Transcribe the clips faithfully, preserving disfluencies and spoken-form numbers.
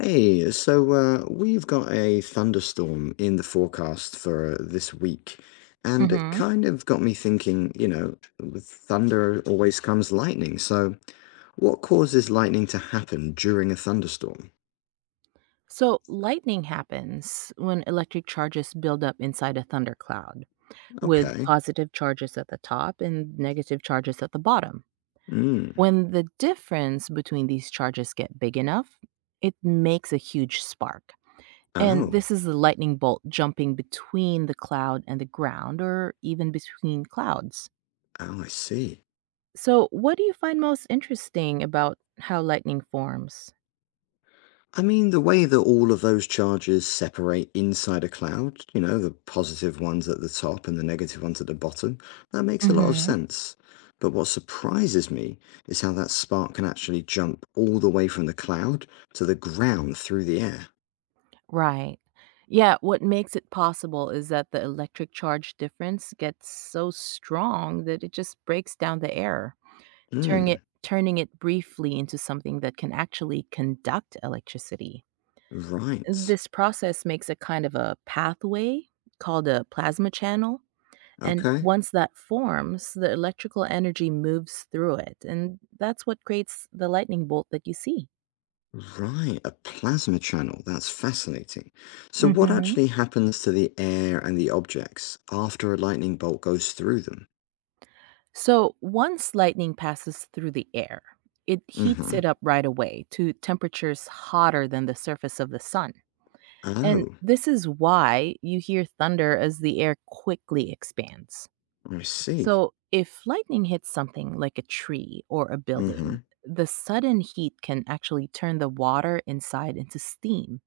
Hey, so uh, we've got a thunderstorm in the forecast for this week, and it hmm kind of got me thinking, you know, with thunder always comes lightning. So, what causes lightning to happen during a thunderstorm? So, lightning happens when electric charges build up inside a thundercloud, with Okay. positive charges at the top and negative charges at the bottom. Mm. When the difference between these charges get big enough, it makes a huge spark. And Oh, this is the lightning bolt jumping between the cloud and the ground, or even between clouds. oh, I see. So, what do you find most interesting about how lightning forms? I mean, the way that all of those charges separate inside a cloud, you know, the positive ones at the top and the negative ones at the bottom, that makes a lot of sense. But what surprises me is how that spark can actually jump all the way from the cloud to the ground through the air. Right. Yeah, what makes it possible is that the electric charge difference gets so strong that it just breaks down the air, turning Hmm, it turning it briefly into something that can actually conduct electricity. right. This process makes a kind of a pathway called a plasma channel, and Okay. once that forms, the electrical energy moves through it, and that's what creates the lightning bolt that you see. Right, a plasma channel. That's fascinating. So, what Mhm. actually happens to the air and the objects after a lightning bolt goes through them? So once lightning passes through the air, it heats Mm-hmm. it up right away to temperatures hotter than the surface of the sun. And Oh, this is why you hear thunder as the air quickly expands. I see. So if lightning hits something like a tree or a building, Mm-hmm. the sudden heat can actually turn the water inside into steam,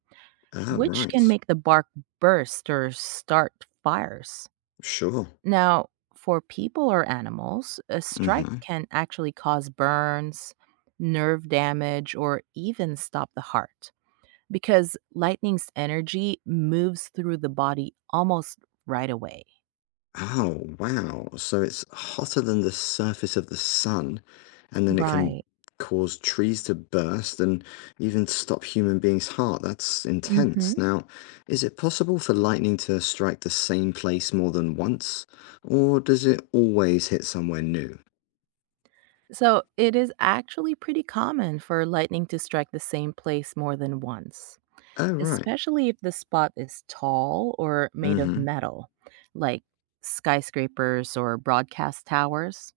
Oh, which can right. make the bark burst or start fires. Sure. Now, for people or animals, a strike Mm-hmm. can actually cause burns, nerve damage, or even stop the heart because lightning's energy moves through the body almost right away. Oh, wow. So it's hotter than the surface of the sun, and then it can Right. cause trees to burst and even stop human beings' heart. That's hmm intense. Now, is it possible for lightning to strike the same place more than once, or does it always hit somewhere new? So it is actually pretty common for lightning to strike the same place more than once, Oh, right. especially if the spot is tall or made of Mm-hmm. metal, like skyscrapers or broadcast towers.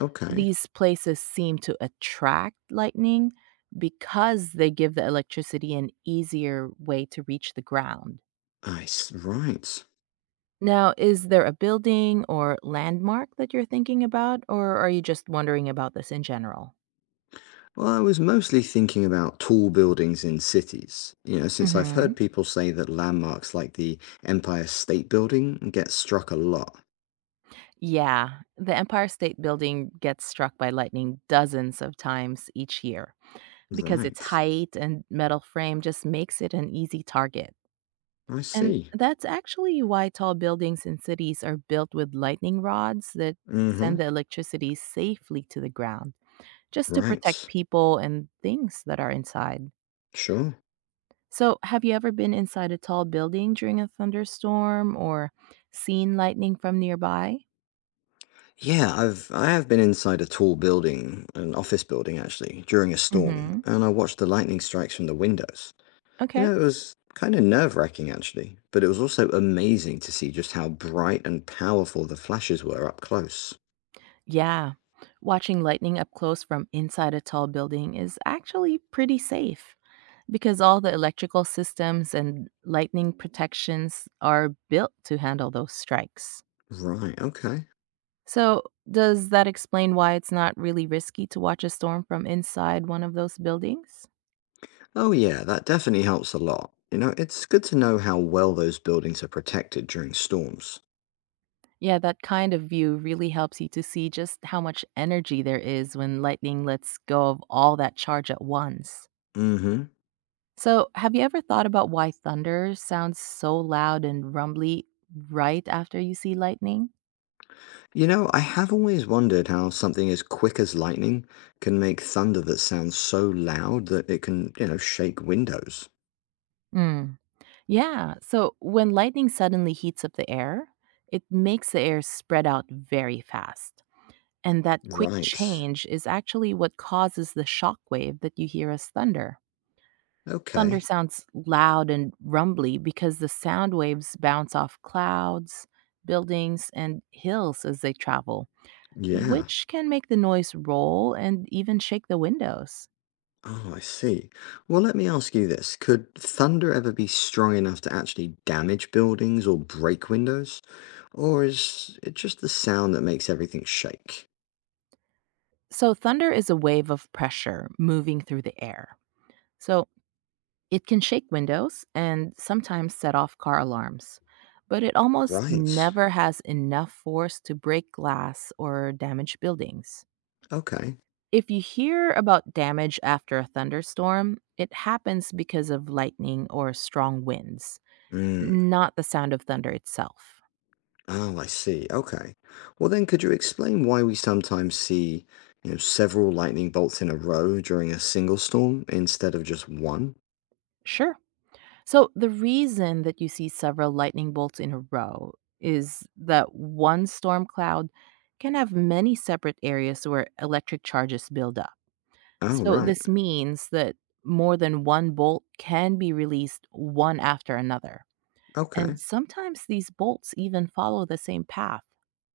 Okay. These places seem to attract lightning because they give the electricity an easier way to reach the ground. I s- right. Now, is there a building or landmark that you're thinking about, or are you just wondering about this in general? Well, I was mostly thinking about tall buildings in cities, you know, since I've hmm heard people say that landmarks like the Empire State Building get struck a lot. Yeah, the Empire State Building gets struck by lightning dozens of times each year because its Right. height and metal frame just makes it an easy target. I And see. that's actually why tall buildings in cities are built with lightning rods that Mm-hmm. send the electricity safely to the ground, just to protect Right. people and things that are inside. Sure. So, have you ever been inside a tall building during a thunderstorm or seen lightning from nearby? Yeah, I've I have been inside a tall building, an office building actually, during a storm, Mhm. and I watched the lightning strikes from the windows. You Okay. know, it was kind of nerve-wracking actually, but it was also amazing to see just how bright and powerful the flashes were up close. Yeah. Watching lightning up close from inside a tall building is actually pretty safe. Because all the electrical systems and lightning protections are built to handle those strikes. Right, okay. So, does that explain why it's not really risky to watch a storm from inside one of those buildings? Oh yeah, that definitely helps a lot. You know, it's good to know how well those buildings are protected during storms. Yeah, that kind of view really helps you to see just how much energy there is when lightning lets go of all that charge at once. Hmm. So, have you ever thought about why thunder sounds so loud and rumbly right after you see lightning? You know, I have always wondered how something as quick as lightning can make thunder that sounds so loud that it can, you know, shake windows. Hmm. Yeah. So when lightning suddenly heats up the air, it makes the air spread out very fast. And that quick Right. change is actually what causes the shock wave that you hear as thunder. Thunder Okay. sounds loud and rumbly because the sound waves bounce off clouds, buildings, and hills as they travel, Yeah. which can make the noise roll and even shake the windows. Oh, I see. Well, let me ask you this. Could thunder ever be strong enough to actually damage buildings or break windows? Or is it just the sound that makes everything shake? So, thunder is a wave of pressure moving through the air. So, it can shake windows and sometimes set off car alarms, but it almost Right. never has enough force to break glass or damage buildings. Okay. If you hear about damage after a thunderstorm, it happens because of lightning or strong winds, Mm. not the sound of thunder itself. Oh, I see. Okay. Well, then, could you explain why we sometimes see, you know, several lightning bolts in a row during a single storm instead of just one? Sure. So, the reason that you see several lightning bolts in a row is that one storm cloud can have many separate areas where electric charges build up. Oh, So right. this means that more than one bolt can be released one after another. And Okay. sometimes these bolts even follow the same path.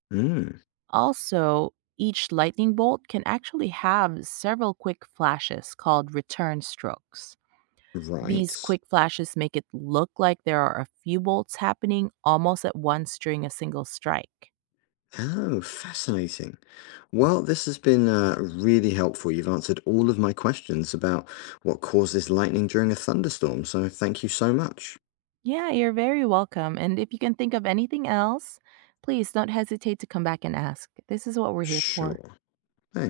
Mm. Also, each lightning bolt can actually have several quick flashes called return strokes. These Right. quick flashes make it look like there are a few bolts happening almost at once during a single strike. Oh, fascinating. Well, this has been uh, really helpful. You've answered all of my questions about what causes lightning during a thunderstorm, so thank you so much. Yeah, you're very welcome. And if you can think of anything else, please don't hesitate to come back and ask. This is what we're here for. Sure. Thanks.